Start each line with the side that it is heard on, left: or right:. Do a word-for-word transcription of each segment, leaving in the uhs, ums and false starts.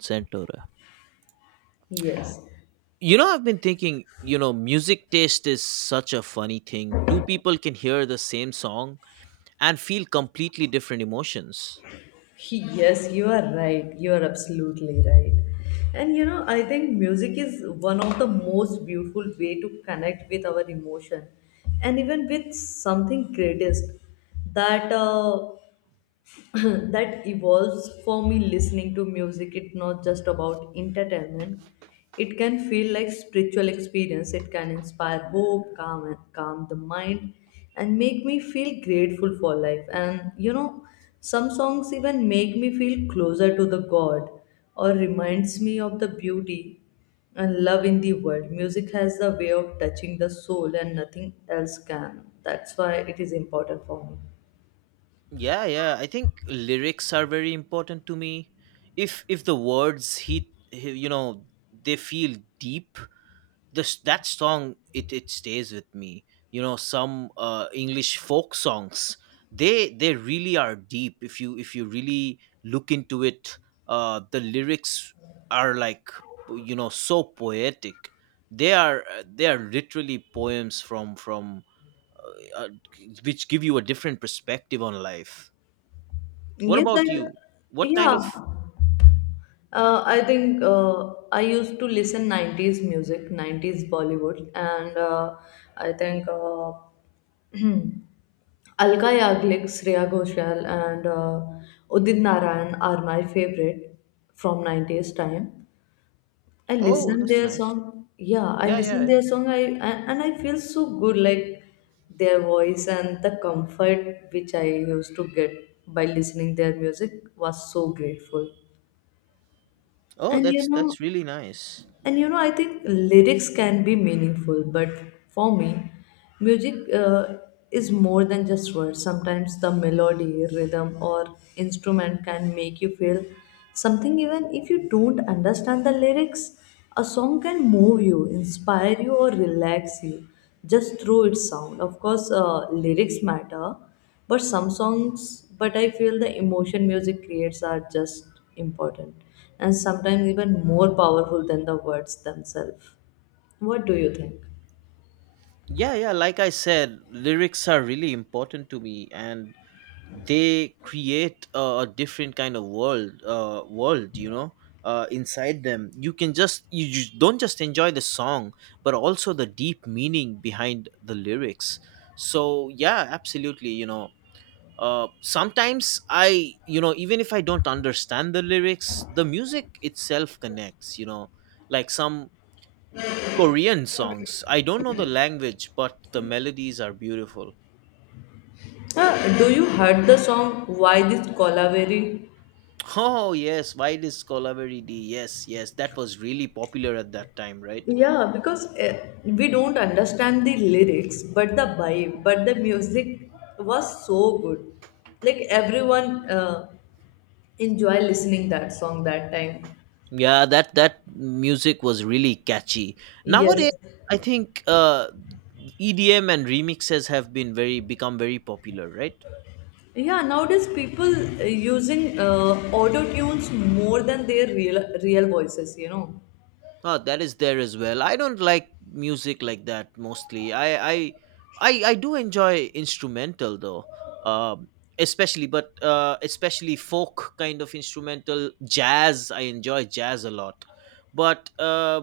right: Santora.
left: Yes,
right: You know, I've been thinking, you know, music taste is such a funny thing. Two people can hear the same song and feel completely different emotions.
left: He- yes, you are right. You are absolutely right. And you know, I think music is one of the most beautiful way to connect with our emotion and even with something greatest that uh, that evolves for me listening to music it's not just about entertainment. It can feel like spiritual experience. It can inspire hope, calm and calm the mind and make me feel grateful for life. And you know, some songs even make me feel closer to the god or reminds me of the beauty and love in the world. Music has the way of touching the soul and nothing else can. That's why it is important for
right: Yeah, yeah. I think lyrics are very important to me. If if the words hit, you know, they feel deep, this that song, it it stays with me. You know, some uh english folk songs, they they really are deep if you if you really look into it. Uh the lyrics are like, you know, so poetic. They are uh, they are literally poems from from uh, which give you a different perspective on life.
left: me.
right: What
left: Yes, I,
right: about you? What kind of?
left: yeah. Uh, I think uh, I used to listen nineties music, nineties Bollywood, and uh, I think uh, Alka Yaglik, Shreya Ghoshal, and uh, Udit Narayan are my favorite from nineties time. I
right: Oh,
left: listen
right: that's
left: their
right: nice.
left: song. Yeah, I
right: Yeah, yeah,
left: listen
right: yeah.
left: their song. I and, and I feel so good, like their voice and the comfort which I used to get by listening their music was so grateful.
right: Oh,
left: And
right: that's
left: you know,
right: that's really nice.
left: and you know, I think lyrics can be meaningful, but for me, music uh, is more than just words. Sometimes the melody, rhythm, or instrument can make you feel something even if you don't understand the lyrics. A song can move you, inspire you, or relax you just through its sound. Of course, uh, lyrics matter but some songs, but I feel the emotion music creates are just important and sometimes even more powerful than the words themselves. What do you think?
right: Yeah, yeah. Like I said, lyrics are really important to me, and they create a, a different kind of world. Uh, world, you know, uh, inside them, you can just you, you don't just enjoy the song, but also the deep meaning behind the lyrics. So yeah, absolutely. You know, uh, sometimes I, you know, even if I don't understand the lyrics, the music itself connects. You know, like some Korean songs. I don't know the language, but the melodies are beautiful.
left: Uh, do you heard the song Why This Colaveri?
right: Oh, yes, why this Colaveri D? Yes, yes, that was really popular at that time, right?
left: Yeah, because uh, we don't understand the lyrics, but the vibe, but the music was so good. Like everyone uh, enjoy listening that song that time.
right: Yeah, that that music was really catchy. Nowadays,
left: Yes,
right: I think uh, E D M and remixes have been very become very popular, right?
left: yeah, nowadays people uh, using uh, auto tunes more than their real real voices, you know.
right: Oh, that is there as well. I don't like music like that mostly. I I I, I do enjoy instrumental though, um, especially but uh, especially folk kind of instrumental jazz. I enjoy jazz a lot, but uh,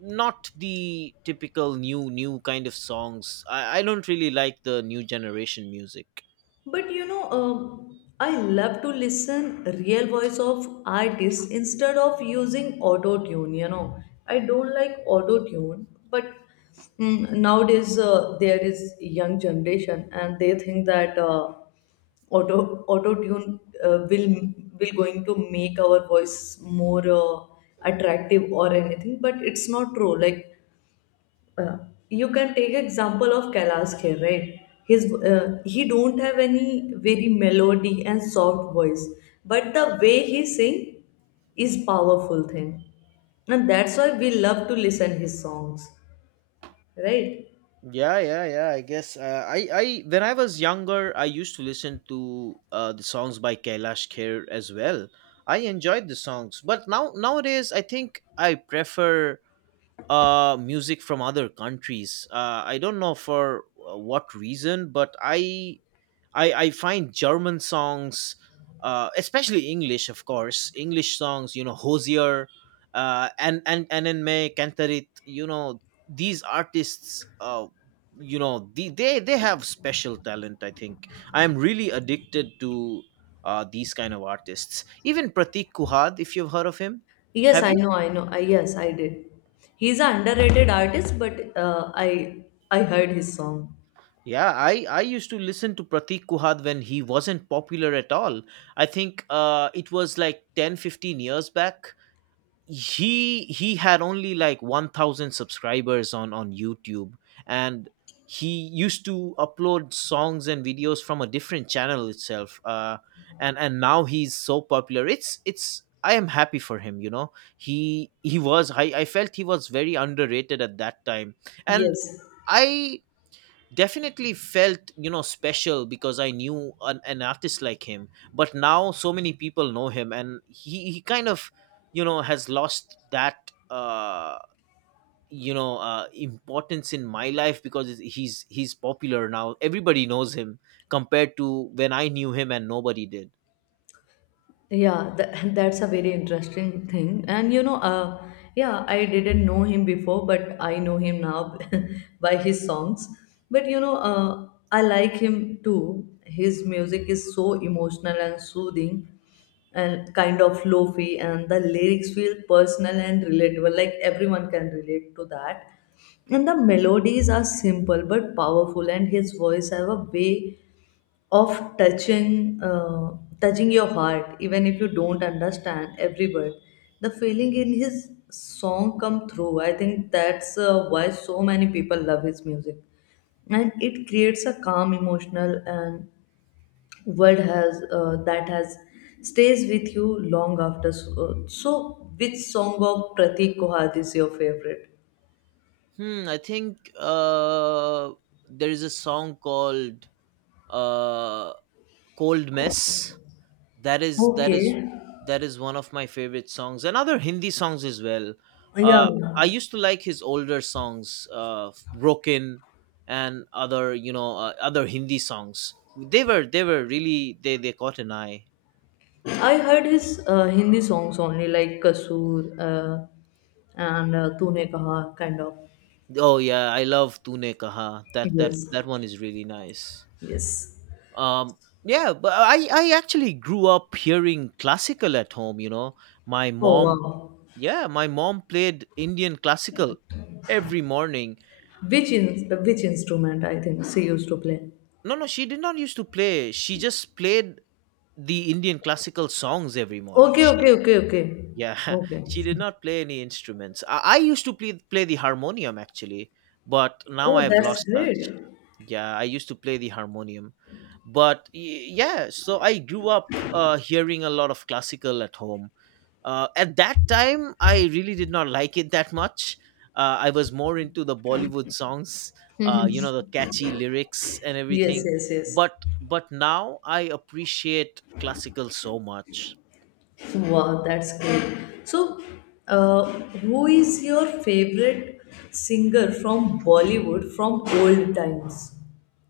right: not the typical new new kind of songs. I, I don't really like the new generation music.
left: But you know, um, I love to listen real voice of artists instead of using auto tune. You know, I don't like auto tune, but mm, nowadays uh, there is young generation and they think that uh, auto auto tune uh, will will going to make our voice more uh, attractive or anything. But it's not true. Like uh, you can take example of Kailash Kher, right? His uh, he don't have any very melody and soft voice, but the way he sing is powerful thing, and that's why we love to listen his songs, right?
right: Yeah, yeah, yeah. I guess uh, I, I, when I was younger, I used to listen to uh, the songs by Kailash Kher as well. I enjoyed the songs, but now nowadays, I think I prefer uh, music from other countries. Uh, I don't know for uh, what reason, but I I, I find German songs, uh, especially English, of course, English songs, you know, Hosier, uh, and and and in May Cantarit, you know, these artists, uh, you know, the, they they have special talent. I think I am really addicted to uh, these kind of artists. Even Pratik Kuhad, if you've heard of him,
left: Yes,
right: have
left: I
right: you?
left: know, I know. I, yes, I did. He's an underrated artist, but uh, I I heard his song.
right: Yeah, I, I used to listen to Pratik Kuhad when he wasn't popular at all. I think uh, it was like ten fifteen years back. he he had only like one thousand subscribers on on youtube, and he used to upload songs and videos from a different channel itself, uh and and now he's so popular. It's it's I am happy for him. You know, he he was, i i felt he was very underrated at that time, and
left: Yes,
right: I definitely felt, you know, special because I knew an, an artist like him, but now so many people know him, and he, he kind of, you know, has lost that uh you know uh importance in my life because it's- he's he's popular now, everybody knows him compared to when I knew him and nobody did.
left: yeah, tha- that's a very interesting thing. And you know, uh, yeah, I didn't know him before, but I know him now by his songs. But you know, uh, I like him too. His music is so emotional and soothing and kind of lofi, and the lyrics feel personal and relatable. Like everyone can relate to that. And the melodies are simple but powerful, and his voice have a way of touching uh, touching your heart even if you don't understand every word. The feeling in his song come through. I think that's uh, why so many people love his music and it creates a calm emotional and word has uh, that has stays with you long after. So, uh, so which song of Pratik Kohad is your favorite?
right: Hmm, I think uh, there is a song called uh, "Cold Mess". that is that
left: Okay.
right: is that is one of my favorite songs, and other hindi songs as well.
left: Yeah,
right: uh I used to like his older songs, uh broken and other, you know, uh, other hindi songs. They were they were really, they they caught an eye.
left: I heard his uh, Hindi songs only, like Kasoor uh, and uh, Tune Kaha, kind of.
right: Oh yeah, I love tune kaha. that that
left: Yes,
right: that one is really nice.
left: yes.
right: um yeah, but i i actually grew up hearing classical at home, you know. My
left: Oh
right: mom,
left: wow!
right: yeah, my mom played indian classical every morning.
left: Which in which instrument I think she used to play?
right: No, no, she did not used to play. She just played the Indian classical songs every morning.
left: Okay,
right: She,
left: okay, okay, okay,
right: yeah,
left: okay.
right: she did not play any instruments. I, I used to play play the harmonium actually, but now
left: Oh,
right: I've
left: that's
right: lost
left: great.
right: touch. Yeah, I used to play the harmonium, but y- yeah, so I grew up uh, hearing a lot of classical at home. Uh, at that time, I really did not like it that much. Uh, I was more into the Bollywood songs, uh, you know, the catchy lyrics and
left: Yes,
right: everything.
left: yes, yes.
right: But but now I appreciate classical so much.
left: Wow, that's great. So, uh, who is your favorite singer from Bollywood from old times?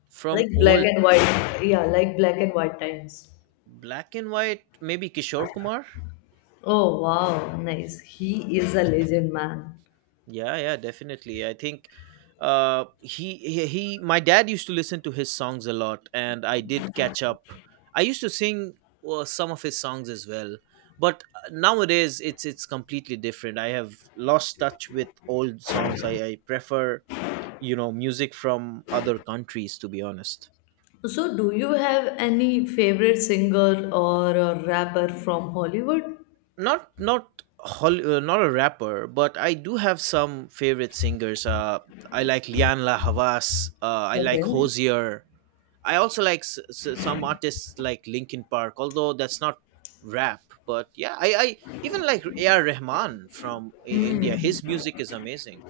right: From
left: Like black
right: old
left: and
right: time.
left: white, yeah, like black and white times.
right: Black and white, maybe Kishore Kumar.
left: Oh wow, nice. He is a legend, man.
right: Yeah, yeah, definitely. I think uh he, he he my dad used to listen to his songs a lot, and I did catch up. I used to sing uh, some of his songs as well. But uh, nowadays it's it's completely different. I have lost touch with old songs. I I prefer, you know, music from other countries to be honest.
left: So, do you have any favorite singer or a rapper from Hollywood?
right: Not not Hol- uh, not a rapper, but I do have some favorite singers. Uh, I like Lian La Havas. Uh, I like
left: Okay.
right: Hosier. I also like s- s- some artists like Linkin Park, although that's not rap. But yeah, I, I even like A R. Rahman from I- India. His music is amazing.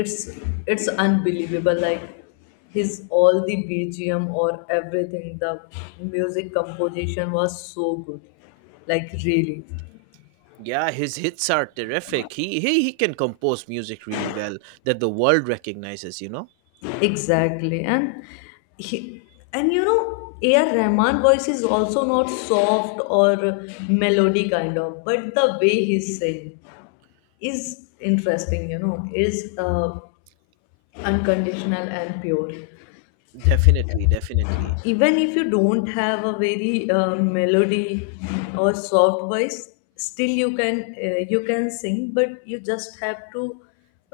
left: It's it's unbelievable. Like his all the B G M or everything, the music composition was so good. Like really,
right: Yeah, his hits are terrific. He, he he can compose music really well, that the world recognizes. You know.
left: exactly. And he and you know, A R. Rahman voice is also not soft or melody kind of, but the way he sings. Is interesting you know, is uh, unconditional and pure.
right: Definitely, definitely.
left: Even if you don't have a very uh, melody or soft voice still you can uh, you can sing, but you just have to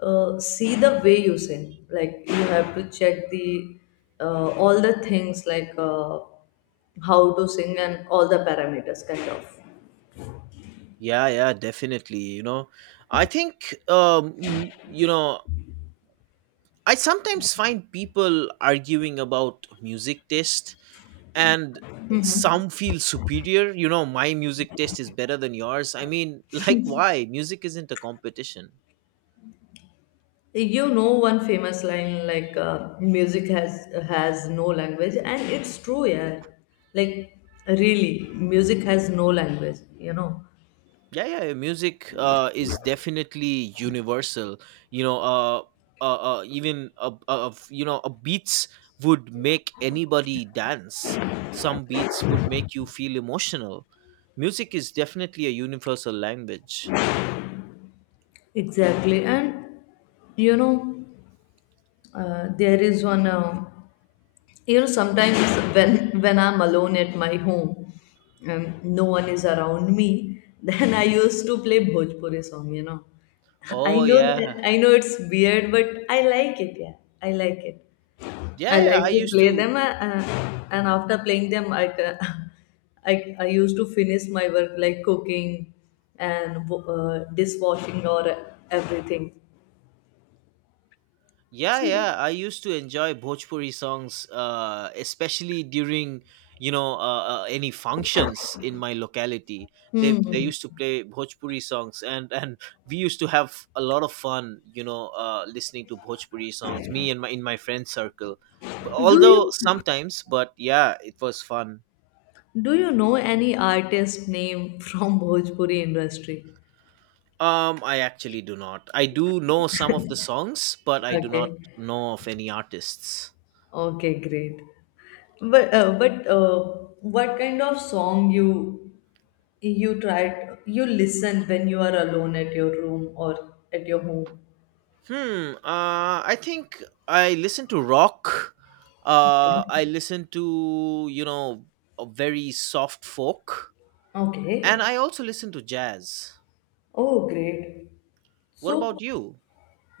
left: uh, see the way you sing. Like you have to check the uh, all the things like uh, how to sing and all the parameters kind of.
right: Yeah, yeah, definitely. You know, I think um you know, I sometimes find people arguing about music taste, and some feel superior. You know, my music taste is better than yours. I mean, like, why? Music isn't a competition.
left: You know one famous line like uh, music has has no language and it's true. Yeah, like really music has no language, you know?
right: Yeah, yeah, yeah, music uh, is definitely universal. You know, uh, uh, uh, even a, a, a- you know, a beats would make anybody dance. Some beats would make you feel emotional. Music is definitely a universal language.
left: Exactly. And you know, uh, there is one uh, you know sometimes when when I'm alone at my home, um, no one is around me, then I used to play Bhojpuri song, you know. I
right: Oh
left: know,
right: yeah.
left: I know it's weird but I like it. Yeah, I like it. I
right: Yeah, yeah.
left: like
right: I
left: to
right: used
left: play
right: to.
left: them, uh, uh, and after playing them, I, ca- I I used to finish my work like cooking and wo- uh, dishwashing or everything.
right: Yeah,
left: So,
right: yeah. I used to enjoy Bhojpuri songs, uh, especially during, you know, uh, uh, any functions in my locality. They they
left: hmm,
right: used to play Bhojpuri songs, and and we used to have a lot of fun, you know, uh, listening to Bhojpuri songs. Me and my in my friend circle, B-
left: do
right: although
left: you
right: sometimes, but yeah, it was fun.
left: do you know any artist name from Bhojpuri industry?
right: Um, I actually do not. I do know some of the songs, but I do not
left: Okay,
right: know of any artists.
left: okay, great. But uh, but uh, what kind of song you you tried you listen when you are alone at your room or at your home?
right: Hmm. Uh, I think I listen to rock. Uh, I
left: Okay.
right: listen to, you know, a very soft folk, and
left: Okay.
right: I also listen to jazz.
left: Oh, great.
right: What
left: So,
right: about you?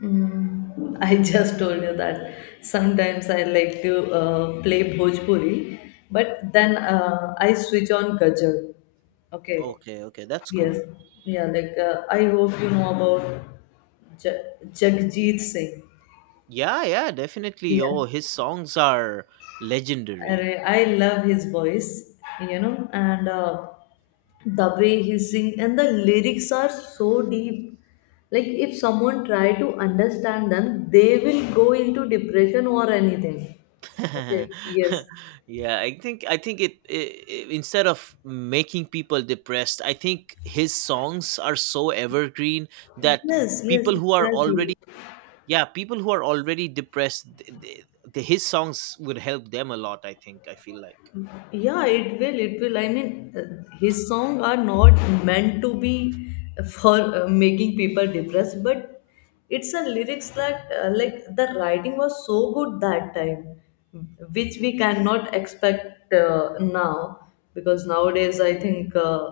left: mm, I just told you that sometimes I like to uh, play Bhojpuri, but then uh, I switch on Kajal. Okay.
right: Okay, okay, that's
left: Yes.
right: cool.
left: Yeah. Like uh, I hope you know about Ja- Jagjit Singh.
right: Yeah, yeah, definitely.
left: Yeah.
right: Oh, his songs are
left: I,
right: legendary.
left: I love his voice, you know, and uh, the way he sings, and the lyrics are so deep. Like, if someone try to understand them, they will go into depression or anything. Okay, yes.
right: Yeah, I think I think it, i i- instead of making people depressed, I think his songs are so evergreen that
left: Yes, yes,
right: people who are already,
left: exactly.
right: yeah, people who are already depressed, th th the, his songs would help them a lot, I think. I feel like,
left: Yeah, it will it will I mean uh, his song are not meant to be for uh, making people depressed, but it's a lyrics that uh, like the writing was so good that time which we cannot expect uh, now, because nowadays I think uh,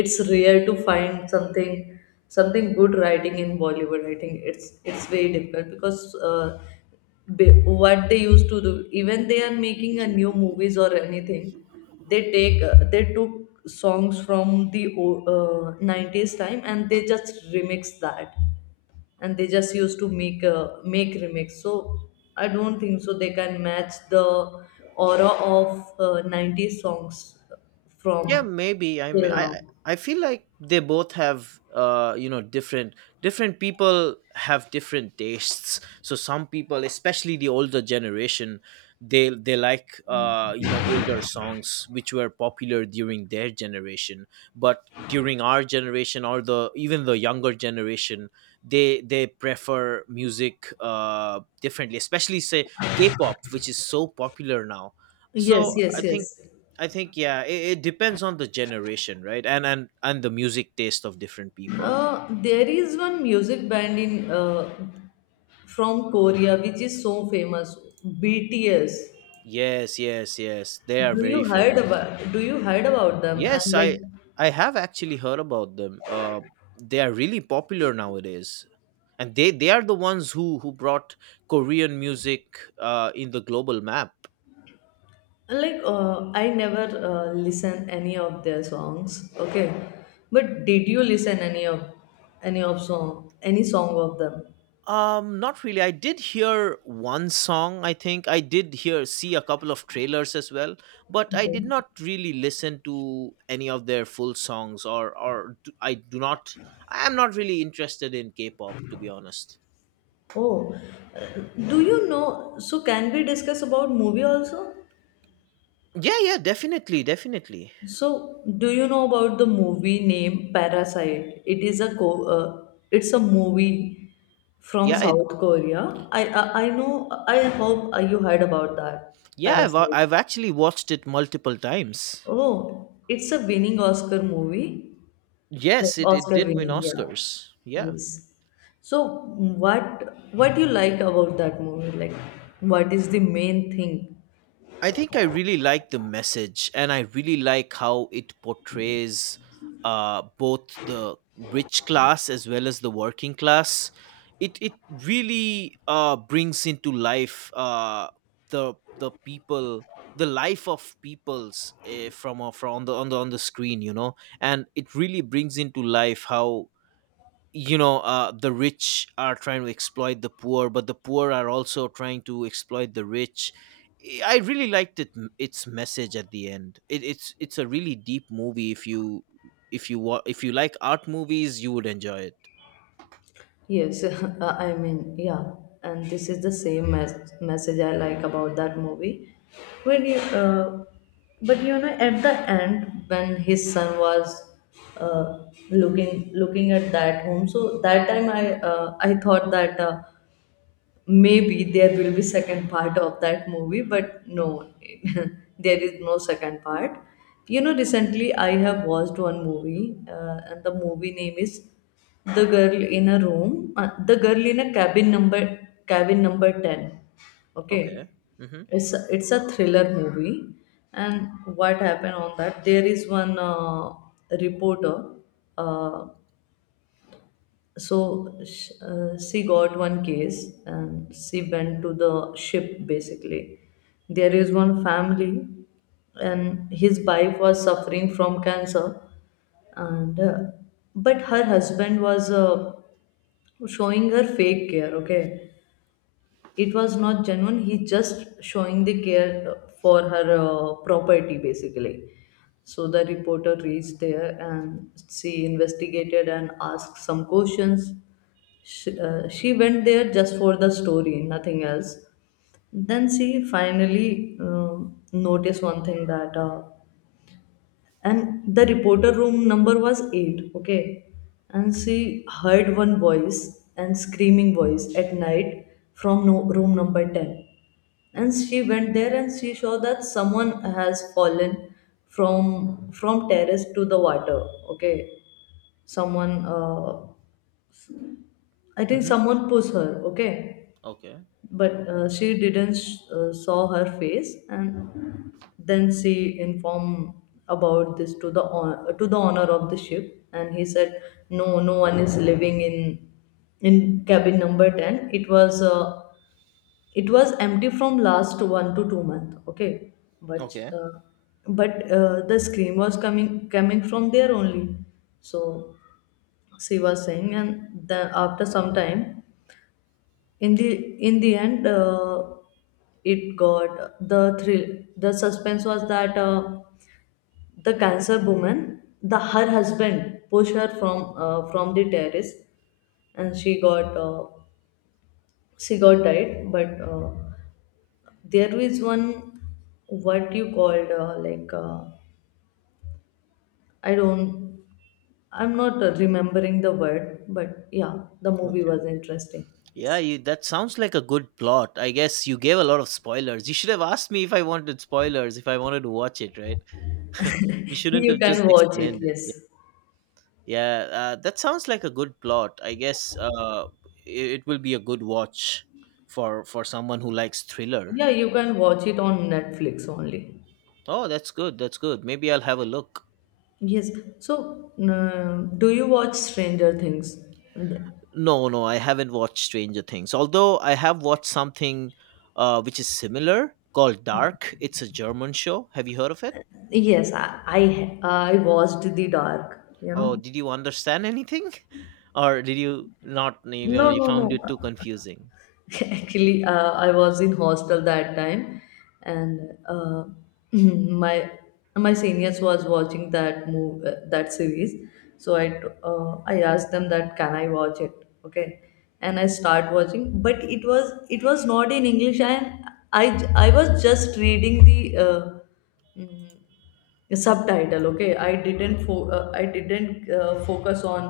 left: it's rare to find something something good writing in Bollywood. I think it's it's very difficult because uh, be- what they used to do, even they are making a new movies or anything, they take uh, they took songs from the o- uh, nineties time and they just remix that and they just used to make uh, make remix. So I don't think so they can match the aura of uh, nineties songs
right: yeah,
left: from
right: maybe. I
left: till
right: mean, i
left: now.
right: i I feel like they both have uh you know different. Different people have different tastes, so some people, especially the older generation, they they like uh you know older songs which were popular during their generation, but during our generation or the even the younger generation, they they prefer music uh differently, especially say k-pop, which is so popular now. so
left: Yes,
right: i
left: yes, yes.
right: think I think, yeah, it, it depends on the generation, right? And and and the music taste of different people.
left: Uh, there is one music band in uh, from Korea, which is so famous, B T S.
right: Yes, yes, yes. They are
left: Do
right: very
left: you heard
right: famous.
left: about? Do you heard about them?
right: Yes,
left: And like,
right: I I have actually heard about them. Uh, they are really popular nowadays, and they they are the ones who who brought Korean music uh in the global map.
left: like uh, I never uh, listen any of their songs. Okay, but did you listen any of any of song any song of them?
right: Um, not really. I did hear one song, I think. I did hear see a couple of trailers as well, but I did
left: Okay.
right: not really listen to any of their full songs or or d- I do not. I am not really interested in K-pop to be honest.
left: Oh, uh, do you know? So can we discuss about movie also?
right: Yeah, yeah, definitely, definitely.
left: So, do you know about the movie name Parasite? It is a co- uh, it's a movie from
right: Yeah, it,
left: South Korea. I, I I know. I hope uh, you heard about that
right: yeah, I've I've
left: Parasite.
right: actually watched it multiple times.
left: Oh, it's a winning Oscar movie, like
right: Yes, it it
left: Oscar
right: did win
left: winning. Yeah,
right: Oscars. Yeah.
left: yes. So, what what you like about that movie? Like, what is the main thing?
right: I think I really like the message, and I really like how it portrays uh, both the rich class as well as the working class. It it really uh, brings into life uh, the the people, the life of peoples uh, from, a- from on the on the on the screen, you know, and it really brings into life how, you know, uh, the rich are trying to exploit the poor, but the poor are also trying to exploit the rich. Eh, I really liked it. Its message at the end, it, it's it's a really deep movie. If you if you wa- if you like art movies, you would enjoy it.
left: Yes, uh, I mean, yeah, and this is the same mes- message I like about that movie. When you, uh, but you know, at the end, when his son was uh, looking looking at that home, so that time I uh, I thought that uh, maybe there will be second part of that movie, but no, there is no second part. You know, recently I have watched one movie, uh, and the movie name is "The Girl in a Room," uh, "The Girl in a Cabin Number Cabin Number ten."
right: Okay.
left: Okay,
right: Mm-hmm.
left: it's a, it's a thriller movie, and what happened on that? There is one uh, reporter. Uh, so sh- uh, she got one case and she went to the ship. Basically there is one family, and his wife was suffering from cancer, and uh, but her husband was uh, showing her fake care. Okay, it was not genuine. He just showing the care for her uh, property basically. So the reporter reached there and she investigated and asked some questions. She, uh, she went there just for the story, nothing else. Then she finally um noticed one thing that uh, and the reporter room number was eight. Okay. And she heard one voice and screaming voice at night from, no, room number ten. And she went there and she saw that someone has fallen from from terrace to the water. Okay. Someone, uh, I think
right: Mm-hmm.
left: someone pushed her. Okay.
right: Okay.
left: But uh, she didn't uh, saw her face. And then she informed about this to the hon- to the owner of the ship, and he said no, no one is living in in cabin number ten. It was uh, it was empty from last one to two month. Okay. but
right: Okay,
left: uh, but uh, the scream was coming coming from there only. So she was saying, and the, after some time, in the in the end uh, it got the thrill. The suspense was that uh, the cancer woman, the her husband pushed her from uh, from the terrace, and she got uh, she got died. But uh, there is one, what you called, uh, like, uh, i don't i'm not uh, remembering the word. But yeah, the movie
right: okay.
left: was interesting.
right: Yeah,
left: Yes.
right: you, that sounds like a good plot. I guess you gave a lot of spoilers. You should have asked me if I wanted spoilers, if I wanted to watch it, right? You shouldn't
left: You
right: have just
left: can watch it.
right: explained it.
left: Yes.
right: Yeah, uh, that sounds like a good plot. I guess uh, it, it will be a good watch for for someone who likes thriller.
left: Yeah, you can watch it on Netflix only.
right: Oh, that's good. That's good. Maybe I'll have a look.
left: Yes. So uh, do you watch Stranger Things?
right: No, no, I haven't watched Stranger Things. Although I have watched something uh, which is similar called Dark. It's a German show. Have you heard of it?
left: Yes. I i, I watched the Dark, you
right: Oh,
left: know.
right: did you understand anything, or did you not? You know,
left: No,
right: you
left: no, no.
right: found it too confusing.
left: Actually, uh, I was in hostel that time, and uh, my my seniors was watching that move uh, that series. So I t- uh, I asked them that can I watch it? Okay, and I start watching, but it was it was not in English, and I I was just reading the. Uh, mm, a subtitle. Okay. I didn't fo- uh, i didn't uh, focus on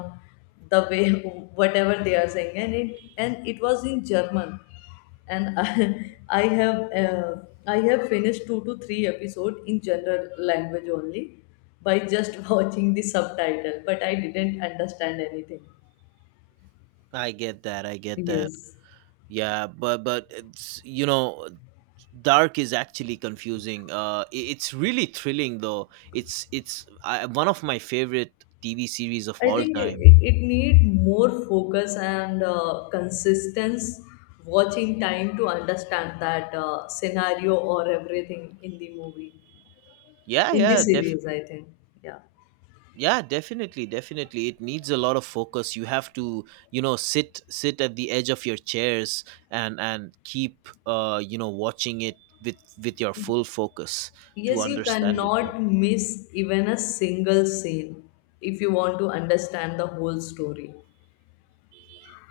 left: the way whatever they are saying. And it and it was in German. And i, I have uh, i have finished two to three episode in general language only, by just watching the subtitle. But I didn't understand anything.
right: I get that. I get that.
left: Yes.
right: Yeah, but but it's, you know Dark is actually confusing. Uh, i- it's really thrilling though. It's it's I, one of my favorite T V series of
left: I
right: all
left: think
right: time.
left: it, it need more focus and uh, consistence watching time to understand that uh, scenario or everything in the movie, uh,
right: Yeah,
left: in the
right: yeah, def-
left: series, I think. Yeah.
right: yeah, definitely, definitely. It needs a lot of focus. You have to, you know, sit sit at the edge of your chairs and and keep, uh, you know, watching it with with your full focus to
left: Yes. You
right: understand it
left: cannot
right: properly.
left: miss even a single scene if you want to understand the whole story.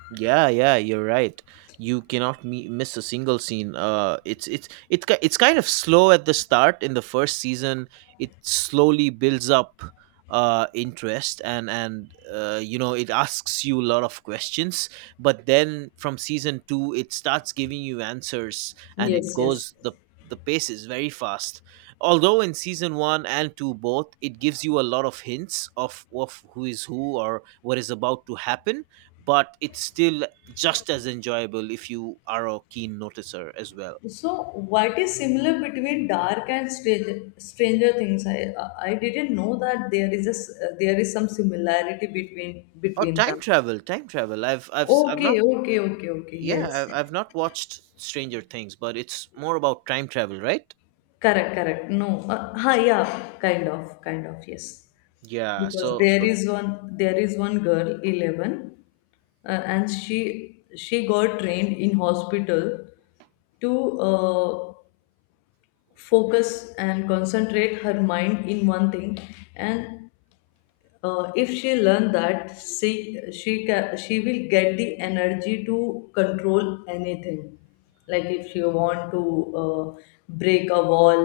right: Yeah, yeah, you're right. You cannot mi- miss a single scene. Uh, it's it's it's ki- it's kind of slow at the start in the first season. It slowly builds up uh interest and and uh, you know, it asks you a lot of questions. But then from season two, it starts giving you answers, and it
left: Yes. Yes.
right: goes the the pace is very fast. Although in season one and two both, it gives you a lot of hints of of who is who or what is about to happen but it's still just as enjoyable if you are a keen noticer as well.
left: So, what is similar between Dark and Stranger, Stranger Things? I I didn't know that there is a s- uh, there is some similarity between
right: Oh,
left: between
right: time
left: them.
right: travel, time travel. I've I've s- I've not
left: Okay, okay, okay, okay.
right: yeah,
left: Yes,
right: I've, I've not watched Stranger Things, but it's more about time travel, right?
left: correct, correct. No, uh, ha, yeah, kind of, kind of. Yes,
right: Yeah,
left: because
right: so
left: there
right: so
left: is one there is one girl, eleven, uh, and she she got trained in hospital to uh, focus and concentrate her mind in one thing. And uh, if she learn that, she she can, she will get the energy to control anything. Like if she want to uh, break a wall.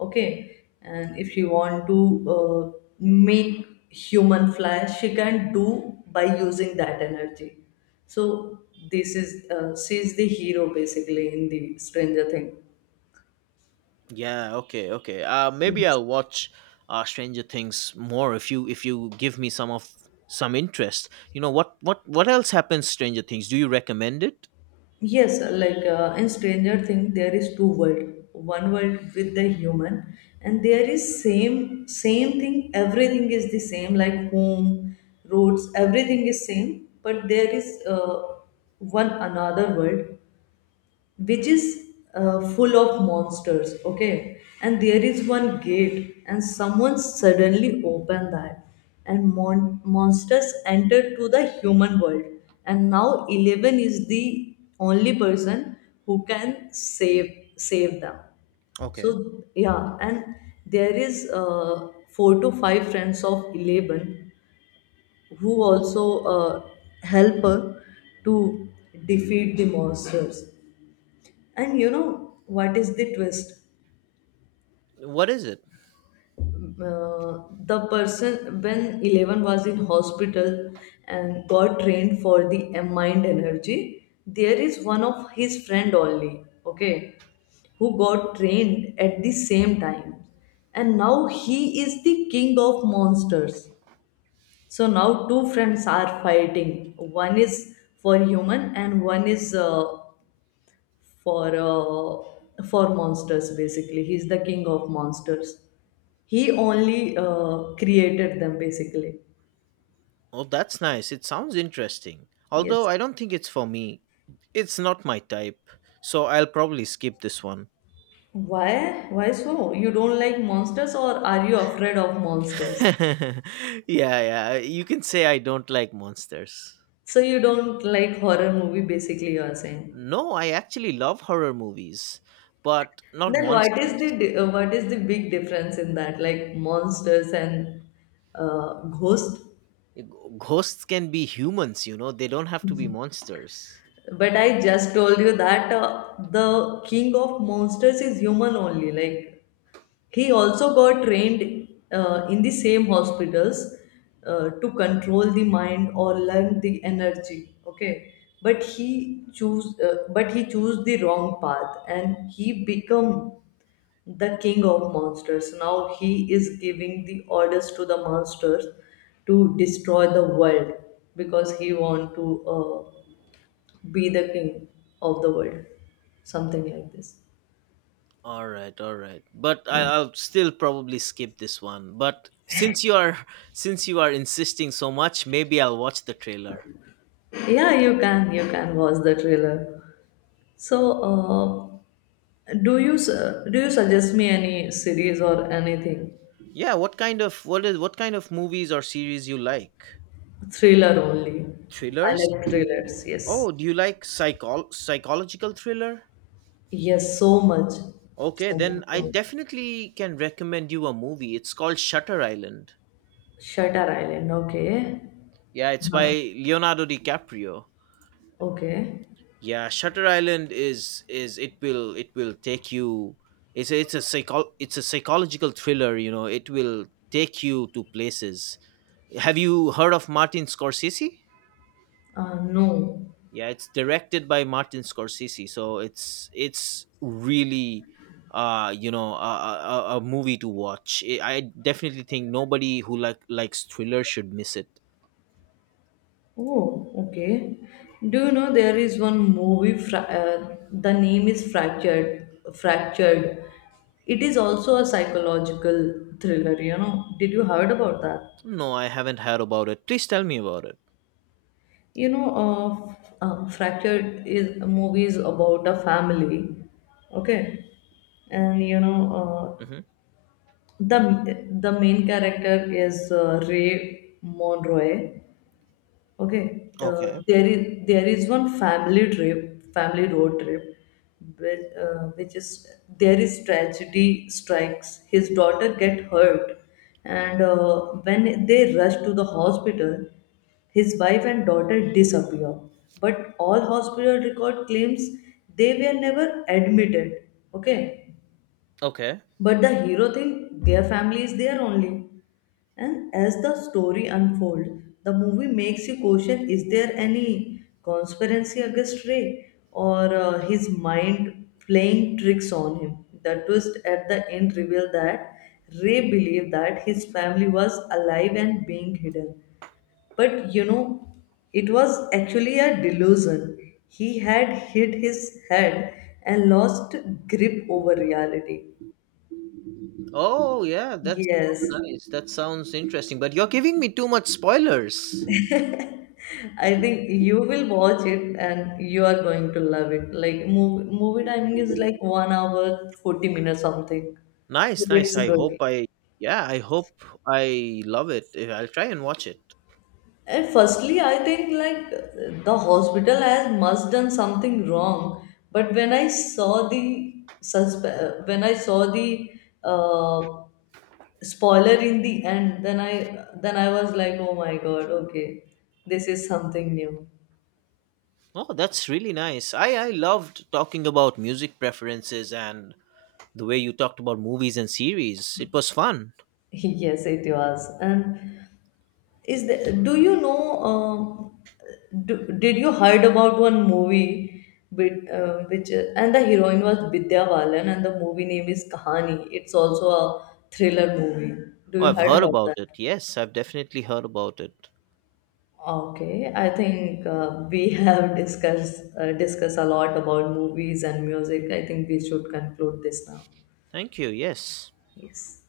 left: Okay. And if she want to uh, make human fly, she can do by using that energy. So this is uh, she is the hero basically in the Stranger Thing.
right: yeah, okay, okay. Uh maybe I'll watch uh Stranger Things more if you if you give me some of some interest. You know what what what else happens Stranger Things? Do you recommend it?
left: Yes, like uh, in Stranger Things, there is two world. One world with the human, and there is same same thing. Everything is the same, like home, roads, everything is same. But there is uh, one another world which is uh, full of monsters. Okay. And there is one gate, and someone suddenly opened that. And mon- monsters entered to the human world. And now eleven is the only person who can save save them.
right: Okay.
left: So yeah, and there is uh, four to five friends of Eleven who also uh, help her to defeat the monsters. And you know what is the twist?
right: What is it?
left: Uh, the person, when Eleven was in hospital and got trained for the mind energy, there is one of his friend only. Okay, who got trained at the same time, and now he is the king of monsters. So now two friends are fighting. One is for human and one is uh, for uh, for monsters. Basically he's the king of monsters. He only uh, created them basically.
right: Oh, that's nice. It sounds interesting. Although
left: Yes.
right: I don't think it's for me. It's not my type. So I'll probably skip this one.
left: Why why so? You don't like monsters, or are you afraid of monsters?
right: yeah, yeah. You can say I don't like monsters.
left: So you don't like horror movie basically, you are saying?
right: No, I actually love horror movies, but not
left: Then what is the
right: monsters.
left: di- uh, what is the big difference in that, like, monsters and uh, ghost?
right: G- Ghosts can be humans, you know, they don't have to be monsters.
left: But I just told you that uh, the king of monsters is human only. Like he also got trained uh, in the same hospitals, uh, to control the mind or learn the energy. Okay, but he choose uh, but he chose the wrong path, and he become the king of monsters. Now he is giving the orders to the monsters to destroy the world, because he want to. Uh, be the king of the world, something like this.
right: All right, all right. But I,
left: Yes.
right: I'll still probably skip this one. But since you are since you are insisting so much, maybe I'll watch the trailer.
left: Yeah, you can, you can watch the trailer. So uh, do you su- do you suggest me any series or anything?
right: Yeah, what kind of what is what kind of movies or series you like?
left: Thriller only. I
right: Thrillers?
left: like thrillers. Yes.
right: Oh, do you like psychol psychological thriller?
left: Yes, so much,
right: Okay,
left: so
right: then
left: much, so
right: I
left: much.
right: definitely can recommend you a movie. It's called Shutter Island.
left: Shutter Island, okay.
right: Yeah, it's
left: uh
right: by Leonardo DiCaprio.
left: okay.
right: Yeah, Shutter Island is is it will it will take you it's a, it's a psycho it's a psychological thriller, you know. It will take you to places. Have you heard of Martin Scorsese?
left: Uh, no.
right: Yeah, it's directed by Martin Scorsese, so it's it's really uh you know a, a, a a movie to watch. I I definitely think nobody who like likes thriller should miss it.
left: Oh, okay. Do you know there is one movie? Fra- uh, the name is Fractured. Fractured. It is also a psychological thriller. You know. Did you heard about that?
right: No, I haven't heard about it. Please tell me about it.
left: You know, uh, f- um, Fractured is a movie is about a family. Okay, and you know, uh,
right: Hmm
left: the the main character is uh, Ray Monroe. Okay, uh,
right: Okay.
left: there is there is one family trip, family road trip, which, uh, which is there is tragedy strikes. His daughter get hurt, and uh, when they rush to the hospital, his wife and daughter disappear. But all hospital record claims they were never admitted. Okay,
right: Okay.
left: but the hero think their family is there only. And as the story unfolds, the movie makes you question, is there any conspiracy against Ray, or uh, his mind playing tricks on him? The twist at the end revealed that Ray believed that his family was alive and being hidden. But you know, it was actually a delusion. He had hit his head and lost grip over reality.
right: Oh yeah, that's
left: Yes,
right: nice. That sounds interesting. But you're giving me too much spoilers.
left: I think you will watch it and you are going to love it. Like, movie, movie timing is like one hour, forty minutes something. But
right: Nice, nice.
left: it's
right: I hope
left: good.
right: I yeah, I hope I love it. I'll try and watch it.
left: And firstly, I think like the hospital has must done something wrong. But when I saw the suspe- when I saw the uh, spoiler in the end, then I then I was like, oh my god, okay, this is something new.
right: Oh, that's really nice. I I loved talking about music preferences and the way you talked about movies and series. It was fun.
left: Yes, it was. And Is the, do you know? Um, do, did you heard about one movie, with, uh, which uh, and the heroine was Vidya Balan and the movie name is Kahani. It's also a thriller movie. Do
right: Oh,
left: you
right: I've
left: heard
right: heard
left: about
right: about
left: that?
right: it. Yes, I've definitely heard about it.
left: Okay, I think uh, we have discussed uh, discussed a lot about movies and music. I think we should conclude this now.
right: Thank you. Yes.
left: Yes.